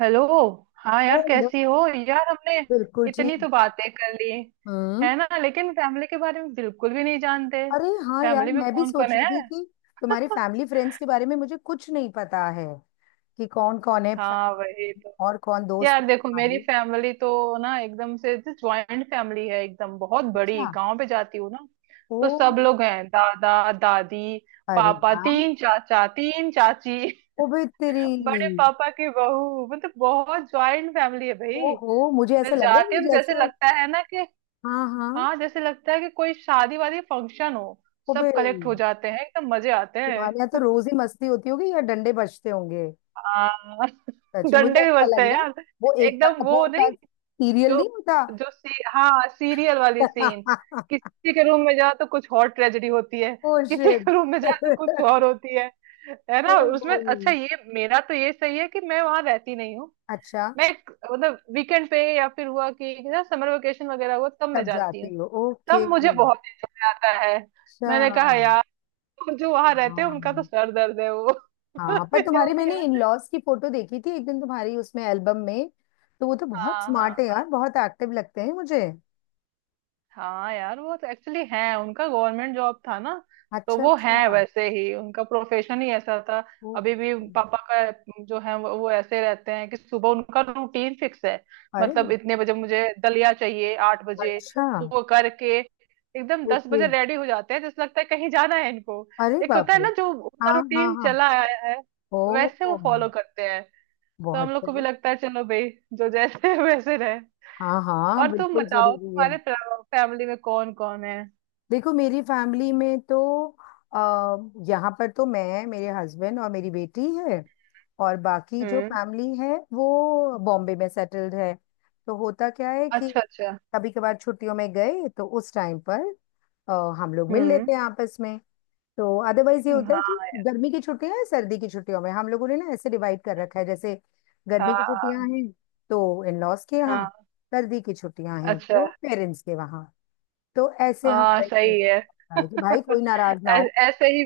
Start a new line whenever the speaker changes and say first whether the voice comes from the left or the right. right: Hello. हाँ यार,
left: hello.
right: कैसी हो। यार, हमने
left: बिल्कुल
right: इतनी
left: ठीक।
right: तो बातें कर ली
left: हम्म।
right: है ना, लेकिन फैमिली के बारे में बिल्कुल भी नहीं जानते।
left: अरे हाँ यार,
right: फैमिली में
left: मैं भी
right: कौन कौन
left: सोच रही
right: है।
left: थी कि तुम्हारे फैमिली फ्रेंड्स के बारे में मुझे कुछ नहीं पता है कि कौन कौन है
right: हाँ वही
left: family,
right: तो।
left: और कौन दोस्त है
right: यार देखो, मेरी
left: तुम्हारे।
right: फैमिली तो ना एकदम से ज्वाइंट फैमिली है, एकदम बहुत बड़ी।
left: अच्छा।
right: गांव पे जाती हूँ ना,
left: ओ।
right: तो सब लोग हैं। दादा दादी,
left: अरे
right: पापा,
left: वाह।
right: तीन चाचा तीन चाची,
left: ओबे तेरी।
right: बड़े पापा की बहू, मतलब बहुत ज्वाइंट फैमिली है
left: ओ
right: भाई।
left: हो, मुझे ऐसा
right: मैं
left: लग रहा है
right: जाती
left: कि
right: हूँ तो
left: जैसे।
right: जैसे लगता है ना कि,
left: हाँ हाँ।
right: हाँ जैसे लगता है कि कोई शादी वादी फंक्शन हो।
left: ओबे
right: सब कलेक्ट हो जाते हैं, एकदम मजे आते
left: तुम्हारे यहाँ तो
right: हैं।
left: रोज ही मस्ती होती होगी या डंडे बजते होंगे।
right: हाँ
left: सच में मुझे
right: डंडे भी
left: ऐसा
right: बजते
left: लग
right: हैं
left: रहा है,
right: यार।
left: वो एकता
right: एकदम वो
left: कपूर का
right: नहीं,
left: सीरियल
right: जो
left: नहीं होता।
right: जो सी, हाँ सीरियल वाली सीन। किसी के रूम में जाओ तो कुछ और ट्रेजेडी होती है।
left: ओ
right: किसी
left: शिट।
right: के रूम में जाओ तो कुछ और होती है। है ना उसमें।
left: ओहो।
right: अच्छा, ये मेरा तो ये सही है कि मैं वहां रहती नहीं हूँ।
left: अच्छा।
right: मतलब वीकेंड पे, या फिर हुआ कि ना समर वेकेशन वगैरह हुआ, तब मैं
left: तब
right: जाती हूँ।
left: जाती हो, ओके।
right: तब मुझे बहुत enjoy आता है।
left: अच्छा।
right: मैंने कहा यार, और जो वहां रहते हैं उनका तो
left: हाँ
right: सर दर्द है वो।
left: हाँ, पर
right: या
left: तुम्हारे
right: उनके
left: मैंने इन
right: यार।
left: लॉज की फोटो देखी थी एक दिन, तुम्हारी उसमें एल्बम में। तो वो तो बहुत
right: हाँ हाँ
left: स्मार्ट है यार,
right: हाँ।
left: बहुत एक्टिव लगते हैं मुझे।
right: हाँ यार वो तो एक्चुअली है, उनका गवर्नमेंट जॉब था ना, तो
left: अच्छा
right: वो है
left: अच्छा।
right: वैसे ही। उनका प्रोफेशन ही ऐसा था।
left: ओ।
right: अभी भी पापा का जो है वो ऐसे रहते हैं कि सुबह उनका रूटीन फिक्स है।
left: अरे
right: मतलब
left: बाप।
right: इतने बजे मुझे दलिया चाहिए, 8 बजे।
left: अच्छा।
right: वो करके एकदम दस
left: ओके।
right: बजे रेडी हो जाते हैं, जैसे लगता है कहीं जाना है इनको।
left: अरे
right: एक
left: बाप
right: होता है
left: रे।
right: ना जो उनका
left: हाँ हाँ
right: रूटीन
left: हाँ।
right: चला आया है,
left: ओ।
right: वैसे वो फॉलो करते हैं। तो हम
left: बहुत
right: लोग को भी
left: सही।
right: लगता है चलो भाई, जो जैसे है वैसे रहे।
left: हाँ हाँ,
right: और तुम
left: बिल्कुल
right: बताओ,
left: जरूरी है।
right: तुम्हारे फैमिली में कौन कौन है।
left: देखो, मेरी फैमिली में तो अः यहाँ पर तो मैं, मेरे हस्बैंड और मेरी बेटी है। और बाकी जो
right: हम्म।
left: फैमिली है वो बॉम्बे में सेटल्ड है। तो होता क्या है कि
right: अच्छा अच्छा।
left: कभी कभार छुट्टियों में गए तो उस टाइम पर अ, हम लोग मिल
right: हम्म।
left: लेते हैं आपस में। तो अदरवाइज ये होता है कि
right: हाँ
left: गर्मी की छुट्टियां हैं, सर्दी की छुट्टियों में हम लोगों ने ना ऐसे डिवाइड कर रखा है जैसे गर्मी की
right: हाँ
left: छुट्टियां हैं तो इन लॉज के
right: हाँ
left: यहाँ,
right: हाँ,
left: सर्दी की छुट्टियां हैं
right: अच्छा।
left: तो पेरेंट्स के वहाँ। तो ऐसे
right: हाँ
left: हमारा एक
right: सही है।
left: तरीका होता है कि भाई कोई नाराज ना
right: ऐ-
left: हो।
right: ऐसे ही।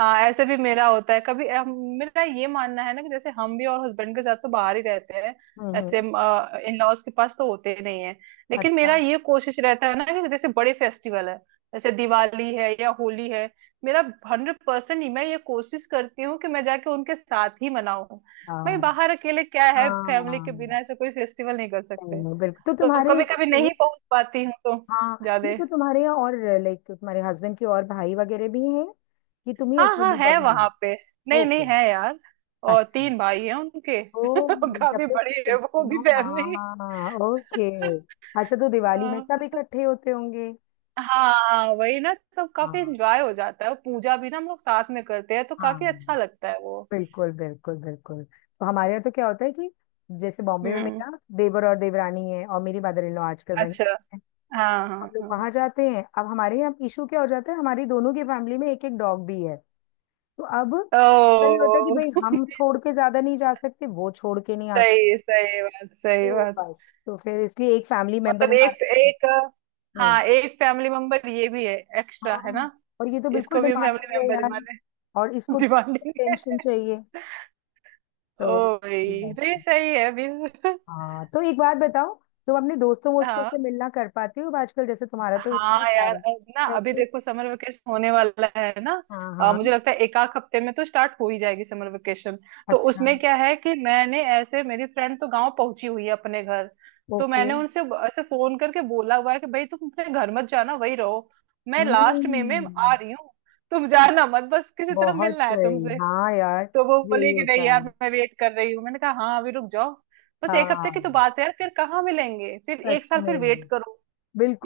right: हाँ ऐसे भी मेरा होता है कभी। मेरा ये मानना है ना कि जैसे हम भी, और हस्बैंड के साथ तो बाहर ही रहते हैं। ऐसे
left: हम्म।
right: इन लॉज के पास तो होते ही नहीं है। लेकिन
left: अच्छा।
right: मेरा ये कोशिश रहता है ना कि जैसे बड़े फेस्टिवल है, जैसे दिवाली है या होली है, मेरा 100% मैं ये कोशिश करती हूँ कि मैं जाके उनके साथ ही मनाऊं। भाई
left: हाँ
right: बाहर अकेले क्या है, फैमिली के बिना ऐसे
left: हाँ,
right: कोई फेस्टिवल नहीं कर
left: नहीं
right: सकते।
left: नहीं, बिल्कुल। तो
right: तो
left: तुम्हारे
right: कभी कभी नहीं
left: इसमें
right: पहुंच पाती हूँ तो
left: हाँ,
right: ज्यादा।
left: नहीं, तो तुम्हारे यहाँ और लाइक तुम्हारे हस्बैंड के और भाई वगैरह भी हैं कि तुम ही
right: हाँ हाँ,
left: अकेली
right: है
left: बहू
right: वहां
left: हो?
right: पे। नहीं नहीं,
left: ओके।
right: है यार, और
left: अच्छा।
right: तीन भाई हैं उनके।
left: ओ। तब
right: काफी
left: तो
right: बड़ी है
left: तुम
right: वो भी
left: तीनों,
right: फैमिली।
left: हाँ ओके। अच्छा, तो दिवाली में
right: हाँ
left: सब इकट्ठे होते होंगे।
right: हाँ वही ना, तो काफी
left: हाँ
right: एंजॉय हो जाता है। और पूजा भी ना हम लोग साथ में करते हैं, तो
left: हाँ।
right: काफी अच्छा लगता है वो।
left: बिल्कुल बिल्कुल बिल्कुल। तो हमारे यहाँ तो क्या होता है कि जैसे बॉम्बे में
right: हम्म।
left: मेरा देवर और देवरानी है और मेरी मदर इन लॉ आजकल वहीं
right: अच्छा।
left: है।
right: हाँ हाँ
left: हम लोग
right: हाँ।
left: वहां जाते हैं। अब हमारे यहाँ इशू क्या हो जाता है, हमारी दोनों की फैमिली में एक एक डॉग भी है। तो अब अक्सर ये होता है कि
right: ओ
left: भाई हम छोड़ के ज्यादा नहीं जा सकते, वो छोड़ के नहीं आ सकते।
right: सही सही बात, सही
left: तो
right: बात।
left: बस, तो फिर इसलिए एक फैमिली मेंबर
right: मतलब एक
left: हमारा।
right: एक।
left: हम्म।
right: हाँ, एक फैमिली मेंबर ये भी है। एक्स्ट्रा है
left: हाँ,
right: ना।
left: और ये तो बिल्कुल
right: इसको भी हम
left: डिमांडिंग
right: फैमिली
left: है
right: मेंबर
left: यार।
right: माने।
left: और इसको तो
right: डिमांडिंग।
left: टेंशन चाहिए। तो
right: ओ भाई, तो ये सही है अभी।
left: हाँ, तो एक बात बताओ, तुम अपने दोस्तों वोस्तों
right: हाँ
left: से मिलना कर पाती हो आजकल? जैसे तुम्हारा तो इतना
right: हाँ यार।
left: सारा।
right: अब ना अभी
left: कैसे?
right: देखो, समर वेकेशन होने वाला है ना।
left: हाँ हाँ।
right: मुझे लगता है एक आध हफ्ते में तो स्टार्ट हो ही जाएगी समर वेकेशन। तो
left: अच्छा।
right: उसमें क्या है कि मैंने ऐसे, मेरी फ्रेंड तो गांव पहुंची हुई है अपने घर। तो
left: ओके।
right: मैंने ऐसे फोन करके बोला हुआ है कि भाई तुम अपने घर मत जाना, वही रहो, मैं लास्ट में आ
left: हम्म।
right: रही हूँ। तुम जाना मत, बस किसी तरह
left: बहुत
right: मिलना है
left: सही।
right: तुमसे।
left: हाँ यार,
right: तो वो
left: यही
right: बोली कि नहीं
left: होता है।
right: यार, मैं वेट कर रही हूँ। मैंने कहा हाँ अभी रुक जाओ, बस एक हफ्ते की तो
left: हाँ
right: बात है यार, फिर कहाँ मिलेंगे, फिर एक
left: सच
right: साल फिर
left: में।
right: वेट करो।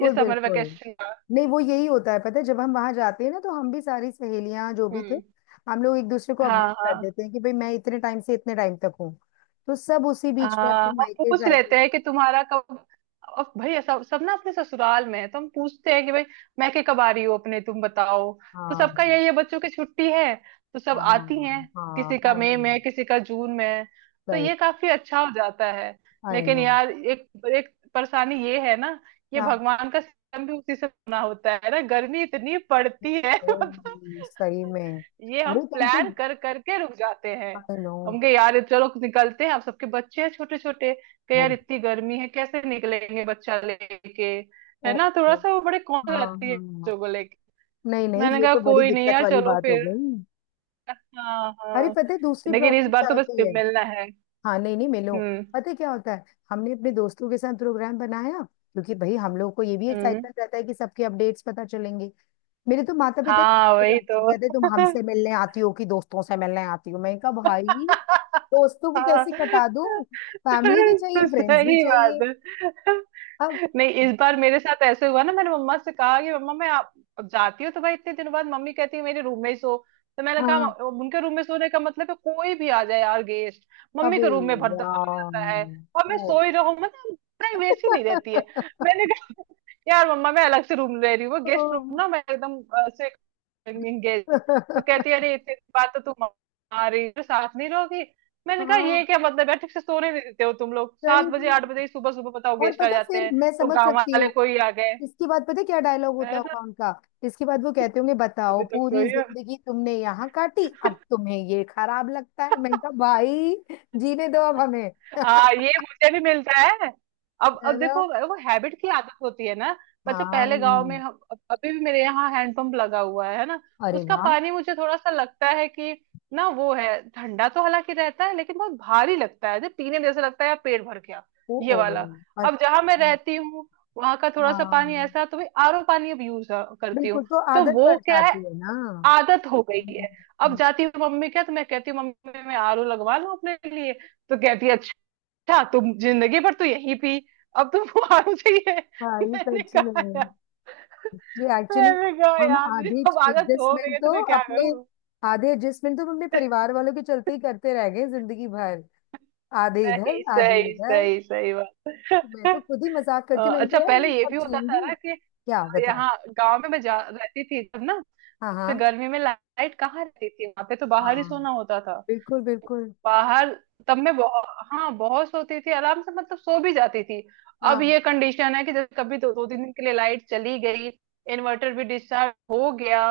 right: ये समर
left: बिल्कुल।
right: वेकेशन का।
left: नहीं, वो यही होता है, पता है, जब हम वहां जाते हैं ना तो हम भी सारी सहेलियां जो भी थे,
right: हम्म।
left: हम लोग एक दूसरे को अपडेट
right: हाँ
left: कर
right: हाँ।
left: देते हैं कि भाई मैं इतने टाइम से इतने टाइम तक हूँ। तो सब उसी बीच में अपने
right: हम
left: मायके
right: पूछ
left: शायके।
right: लेते हैं कि तुम्हारा कब, अब भाई सब सब ना अपने ससुराल में है, तो हम पूछते हैं कि भाई, मैं के कब आ रही हूँ अपने, तुम बताओ। तो सबका
left: हाँ
right: यही है, बच्चों की छुट्टी है तो सब
left: हाँ
right: आती हैं। किसी
left: हाँ।
right: का
left: आई
right: मई
left: नो।
right: में है, किसी का जून में है। तो
left: सही।
right: ये काफी अच्छा हो जाता है।
left: आई
right: लेकिन
left: नो।
right: यार एक, एक परेशानी ये है ना, ये
left: क्या?
right: भगवान का सिस्टम भी उसी से बना होता है ना, गर्मी इतनी पड़ती है।
left: ओह,
right: मतलब
left: सही में।
right: ये हम
left: अरे तुम तो।
right: प्लान कर करके रुक जाते हैं।
left: I know.
right: हम कहे यार चलो निकलते हैं, आप सबके बच्चे हैं छोटे छोटे, कहे यार
left: वो।
right: इतनी गर्मी है, कैसे निकलेंगे बच्चा लेके। है
left: ओ,
right: ना थोड़ा
left: ओ,
right: सा वो, बड़े कौन
left: हाँ
right: जाती है बच्चों
left: हाँ।
right: को लेके।
left: नहीं नहीं,
right: मैंने
left: ये
right: कहा
left: तो बड़ी
right: कोई नहीं
left: दिक्कत
right: यार,
left: वाली
right: चलो
left: बात हो
right: फिर।
left: गई।
right: हाँ
left: अरे
right: हाँ।
left: पता है दूसरी
right: लेकिन इस
left: प्रॉब्लम
right: बार
left: क्या
right: तो बस
left: होती है।
right: मिलना है।
left: हाँ, नहीं नहीं, मिलो।
right: हम्म
left: पता है क्या होता है, हमने अपने दोस्तों के साथ प्रोग्राम बनाया क्योंकि भाई हम लोग को ये भी
right: हम्म।
left: एक्साइटमेंट रहता है कि सबके अपडेट्स पता चलेंगे। मेरे तो माता पिता
right: हाँ वही तो।
left: कहते तुम हमसे मिलने आती हो कि दोस्तों से मिलने आती हो। मैंने कहा भाई, दोस्तों को
right: हाँ,
left: कैसे कटा दूं। फैमिली भी चाहिए, फ्रेंड्स भी
right: सही बात
left: चाहिए।
right: है।
left: अब
right: नहीं इस बार मेरे साथ ऐसे हुआ ना, मैंने मम्मा से कहा कि मम्मा मैं, आप अब जाती हूँ तो भाई इतने दिनों बाद, मम्मी कहती है मेरे रूम में ही सो। तो मैंने कहा,
left: हाँ।
right: उनके रूम में सोने का मतलब है कोई भी आ जाए यार गेस्ट, मम्मी
left: अबे।
right: के रूम में भर आ
left: यार।
right: जाता है, और मैं
left: ओ।
right: सो ही रहूं, मतलब प्राइवेसी नहीं रहती है। मैंने कहा यार मम्मा मैं अलग से रूम ले रही हूँ,
left: ओ।
right: गेस्ट रूम ना, मैं एकदम एंगेज। तो कहती है अरे इतनी बात तो तुम, आ रही तो साथ नहीं रहोगी। मैंने कहा ये
left: हाँ
right: क्या मतलब है, ठीक से सोने नहीं देते हो तुम लोग,
left: सही
right: सात बजे आठ
left: में।
right: बजे ही सुबह सुबह, बताओ
left: और
right: गेस्ट आ
left: पता,
right: जाते
left: फिर
right: हैं,
left: मैं
right: तो
left: समझ
right: गांव
left: सकती
right: वाले
left: हूँ।
right: कोई आ गए,
left: इसके बाद पता है क्या डायलॉग होता
right: है ना,
left: होगा उनका। इसके बाद वो कहते होंगे बताओ,
right: अभी तक
left: पूरी
right: सोई हो।
left: जिंदगी तुमने यहाँ काटी अब तुम्हें ये खराब लगता है। मैंने कहा भाई, जीने दो अब हमें।
right: हाँ ये मुझे भी मिलता है। अब
left: है
right: अब
left: ना?
right: देखो वो हैबिट की आदत होती है ना। अच्छा पहले
left: हाँ।
right: गांव में हम, अभी भी मेरे यहाँ हैंडपंप लगा हुआ है ना,
left: अरे
right: उसका
left: वाह।
right: पानी मुझे थोड़ा सा लगता है कि ना, वो है ठंडा तो हालांकि रहता है, लेकिन बहुत भारी लगता है जो पीने में, जैसे लगता है यार पेट भर गया
left: ओ।
right: ये
left: ओ
right: वाला।
left: और।
right: अब जहां मैं
left: हाँ
right: रहती हूँ, वहां का थोड़ा सा पानी
left: हाँ।
right: ऐसा, तो भाई आरओ पानी अब यूज करती
left: बिल्कुल,
right: हूँ।
left: तो
right: तो
left: आदत पड़
right: वो क्या,
left: जाती है ना।
right: आदत हो गई है। अब
left: हम्म।
right: जाती हूँ मम्मी क्या तो मैं कहती हूँ, मम्मी मैं आरओ लगवा लूँ अपने लिए। तो कहती है अच्छा तुम जिंदगी भर तो यही पी, अब तुमको आरओ चाहिए।
left: भाई
right: मैंने
left: सच में।
right: कहा यार
left: जी एक्चुअली
right: मैंने कहा
left: हम
right: यार मेरी
left: आधे
right: अब आदत हो गई
left: एडजस्टमेंट
right: है, तो
left: तो
right: मैं क्या
left: अपने,
right: करूँ।
left: आधे एडजस्टमेंट तो हम अपने परिवार वालों के चलते ही करते रह गए जिंदगी भर। आधे इधर
right: सही
left: आधे
right: सही
left: इधर।
right: सही सही
left: मैं तो
right: बात।
left: खुद ही मजाक करती हूँ, मैंने
right: अच्छा
left: कहा यार
right: पहले
left: हम
right: ये भी
left: सब
right: होता था
left: जिएंगे
right: ना कि,
left: क्या, बताओ।
right: यहाँ गांव में मैं जा रहती थी तब ना,
left: हाँ
right: तो
left: हाँ
right: गर्मी में लाइट कहाँ रहती थी वहां पे, तो बाहर ही
left: हाँ।
right: सोना होता था,
left: बिल्कुल बिल्कुल।
right: बाहर। तब मैं बहुत, हाँ बहुत सोती थी आराम से, मतलब सो भी जाती थी। अब
left: हाँ
right: ये कंडीशन है कि जब कभी दो दो तीन दिन के लिए लाइट चली गई, इन्वर्टर भी डिस्चार्ज हो गया,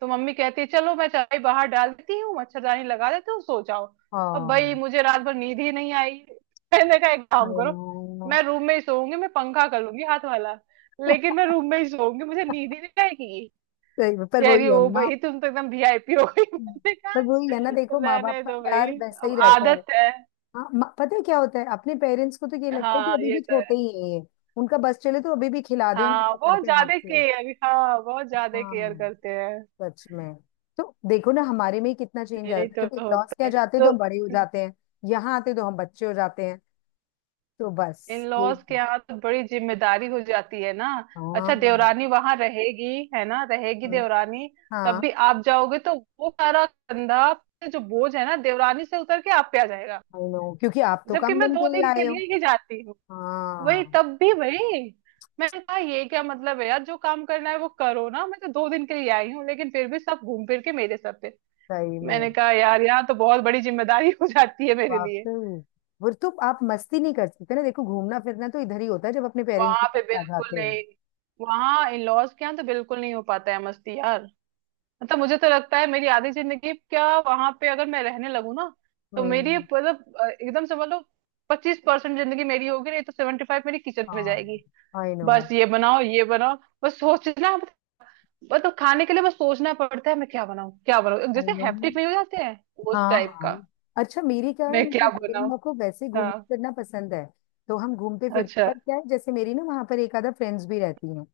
right: तो मम्मी कहती है चलो मैं चाय बाहर डाल देती हूँ, मच्छरदानी लगा देती हूँ सो जाओ। अब भाई
left: हाँ।
right: मुझे रात भर नींद ही नहीं आई। मैंने कहा एक
left: I
right: काम करो,
left: know।
right: मैं रूम में ही सोऊंगी, मैं पंखा कर लूंगी हाथ वाला, लेकिन मैं रूम में ही सोऊंगी, मुझे नींद ही नहीं आएगी।
left: सही में, पर
right: कह रही
left: वही है
right: हो
left: ना।
right: भाई तुम तो एकदम वीआईपी हो गई। मैंने
left: पर
right: कहा
left: वही है ना, देखो माँ बाप
right: रहने
left: का
right: दो
left: प्यार
right: भाई,
left: वैसा
right: अब
left: ही रहता है।
right: आदत है।
left: हाँ, पता है क्या होता है, अपने पेरेंट्स को तो ये लगता है कि
right: हाँ
left: अभी
right: ये
left: भी
right: तो
left: छोटे
right: है।
left: ही हैं ये। उनका बस चले तो अभी भी खिला दे हमें
right: हाँ
left: पकड़
right: बहुत
left: के हाथ
right: ज्यादा
left: से।
right: केयर, हाँ बहुत ज्यादा केयर
left: हाँ।
right: करते हैं।
left: सच में। तो देखो ना, हमारे में ही कितना चेंज आ
right: यही
left: जाता
right: तो
left: है, जब लॉस
right: होते
left: क्या
right: हैं।
left: जाते हैं तो
right: तो
left: हम बड़े हो जाते हैं, यहाँ आते तो हम बच्चे हो जाते हैं। तो बस
right: इन लॉज के
left: यही।
right: यहाँ तो बड़ी जिम्मेदारी हो जाती है ना। अच्छा
left: हाँ।
right: देवरानी वहां रहेगी, है ना, रहेगी
left: हम्म।
right: देवरानी। तब
left: हाँ,
right: भी आप जाओगे तो वो सारा कंधा, जो बोझ है ना देवरानी से उतर के आप पे आ जाएगा।
left: आई नो, क्योंकि आप तो
right: जबकि
left: कम
right: मैं
left: दिन
right: दो
left: के लिए
right: दिन के
left: आए हो।
right: लिए ही जाती हूँ। वही,
left: हाँ।
right: तब भी भाई। मैंने कहा ये क्या मतलब है यार, जो काम करना है वो करो ना, मैं तो 2 दिन के लिए आई हूँ, लेकिन फिर भी सब घूम फिर के मेरे सर पे।
left: सही में।
right: मैंने कहा यार यहाँ तो बहुत बड़ी जिम्मेदारी हो जाती है मेरे लिए।
left: वाकई। वो तो आप मस्ती नहीं कर सकते ना, देखो घूमना फिरना तो इधर ही होता है जब अपने पेरेंट्स के
right: वहां पे
left: पास आ
right: बिल्कुल
left: जाते हो।
right: नहीं। वहां इन लॉज के यहाँ तो बिल्कुल नहीं हो पाता है मस्ती यार। मतलब मुझे तो लगता है मेरी आधी जिंदगी क्या, वहां पे अगर मैं रहने लगूँ ना, तो मेरी
left: हम्म।
right: मतलब, एकदम समझ लो, 25% जिंदगी मेरी होगी, नहीं तो 75 मेरी किचन में
left: हाँ।
right: जाएगी।
left: I know.
right: बस ये बनाओ ये बनाओ, बस सोचना, बस तो खाने के लिए बस सोचना पड़ता है, मैं क्या बनाऊं क्या बनाऊं,
left: आई
right: जैसे
left: नो।
right: हेप्टिक नहीं हो जाते हैं उस
left: हाँ
right: टाइप
left: हाँ।
right: का।
left: अच्छा, मेरी क्या है,
right: मैं
left: मेरी
right: क्या
left: मदर इन
right: बनाऊं।
left: लॉ को वैसे घूमना
right: हाँ।
left: फिरना पसंद है, तो हम घूमते फिरते।
right: अच्छा।
left: पर क्या है, जैसे मेरी ना वहां पर एक आधा फ्रेंड्स भी रहती हैं।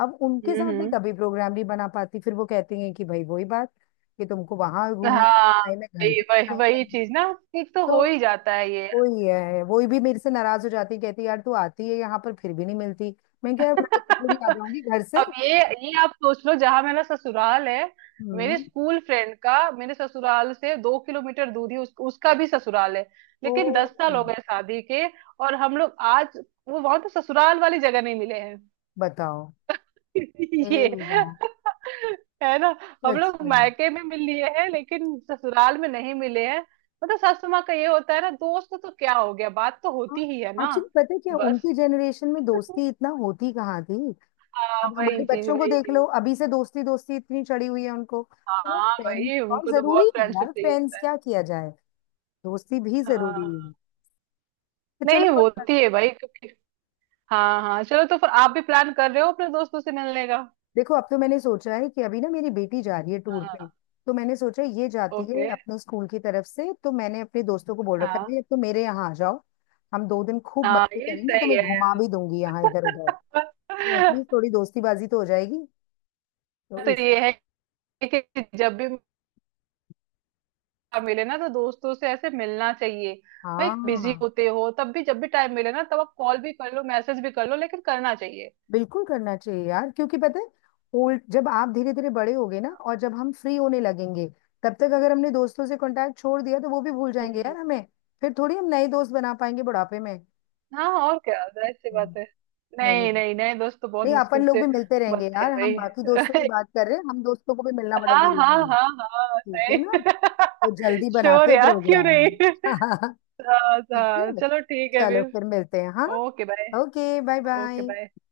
left: अब उनके साथ मैं
right: हम्म।
left: कभी प्रोग्राम नहीं बना पाती, फिर वो कहती हैं कि भाई वही बात कि तुमको वहां घूमने का
right: हाँ
left: टाइम है, घर के
right: वही
left: लिए
right: वही
left: टाइम
right: वही
left: नहीं।
right: चीज ना, एक तो
left: तो
right: हो ही जाता है ये।
left: वही है, वही भी मेरे से नाराज हो जाती है, कहती है, यार तू आती है यहाँ पर फिर भी नहीं मिलती। मैं क्या, मैं तो थोड़ी आ जाऊंगी घर से।
right: अब ये आप सोच लो, जहां मेरा ससुराल है, मेरे
left: हम्म।
right: स्कूल फ्रेंड का मेरे ससुराल से 2 किलोमीटर दूर ही उसका भी ससुराल है।
left: ओ।
right: लेकिन 10 साल हो गए शादी के, और हम लोग आज, वो वहां तो ससुराल वाली जगह नहीं मिले हैं
left: बताओ। हे
right: ये।
left: राम।
right: है ना। हम
left: सच
right: लोग
left: में।
right: मायके में मिल लिए हैं, लेकिन ससुराल में नहीं मिले हैं। मतलब सासू माँ का ये होता है ना, दोस्त तो क्या हो गया, बात तो होती ही है ना।
left: एक्चुअली पता है क्या,
right: बस,
left: उनकी जनरेशन में दोस्ती इतना होती कहाँ थी।
right: हाँ
left: अब हमारे
right: वही चीज
left: बच्चों को
right: वही
left: देख लो,
right: चीज।
left: अभी से दोस्ती दोस्ती इतनी चढ़ी हुई है उनको तो, वो
right: हाँ
left: फ्रेंड्स
right: भाई
left: और
right: उनको तो बहुत
left: जरूरी है
right: फ्रेंडशिप
left: यार,
right: चाहिए
left: फ्रेंड्स
right: होता है।
left: क्या किया जाए। दोस्ती भी जरूरी
right: हाँ
left: है। तो चलो
right: नहीं
left: कोई
right: होती है भाई क्योंकि, हाँ हाँ चलो, तो फिर आप भी प्लान कर रहे हो अपने दोस्तों से मिलने का।
left: देखो अब तो मैंने सोचा है कि अभी ना मेरी बेटी जा रही है टूर पे,
right: हाँ।
left: तो मैंने सोचा ये जाती है
right: ओके।
left: अपने स्कूल की तरफ से, तो मैंने अपने दोस्तों को बोल रखा है
right: हाँ
left: भाई अब तो मेरे यहाँ आ जाओ। हम 2 दिन खूब
right: हाँ
left: मस्ती
right: ये
left: करेंगे, तो
right: सही
left: मैं घुमा
right: है
left: भी दूंगी यहाँ इधर उधर। तो
right: यार।
left: एटलीस्ट थोड़ी दोस्ती बाजी तो हो जाएगी। तो
right: तो
left: इस
right: ये है कि जब भी आप मिले ना, तो दोस्तों से ऐसे मिलना चाहिए भाई। बिजी
left: हाँ,
right: होते हो तब भी, जब भी टाइम मिले ना, तब आप कॉल भी कर लो, मैसेज भी कर लो, लेकिन करना चाहिए।
left: बिल्कुल करना चाहिए यार, क्योंकि पता है, ओल्ड जब आप धीरे धीरे बड़े होगे ना, और जब हम फ्री होने लगेंगे, तब तक अगर हमने दोस्तों से कांटेक्ट छोड़ दिया तो वो भी भूल जाएंगे
right: हम्म।
left: यार हमें। फिर थोड़ी हम नए दोस्त बना पाएंगे बुढ़ापे में।
right: हाँ और क्या, जाहिर सी बात
left: हम्म।
right: है।
left: नहीं नहीं।
right: नहीं
left: नहीं
right: नहीं, नए दोस्त तो बहुत
left: नहीं,
right: मुश्किल
left: अपन लोग
right: से
left: भी मिलते रहेंगे
right: बनते
left: यार,
right: हैं
left: हम बाकी दोस्तों की
right: भाई।
left: बात कर रहे हैं, हम दोस्तों को भी मिलना बड़ा
right: हाँ हाँ
left: जरूरी है।
right: हाँ हाँ
left: ठीक है
right: सही।
left: ना, तो जल्दी
right: श्योर
left: बनाते हैं
right: यार क्यों
left: प्रोग्राम।
right: नहीं। हाँ
left: ठीक
right: हाँ
left: है।
right: चलो ठीक है
left: चलो
right: फिर।
left: फिर मिलते हैं, हाँ।
right: Okay bye.
left: Okay bye
right: okay
left: bye.
right: Bye.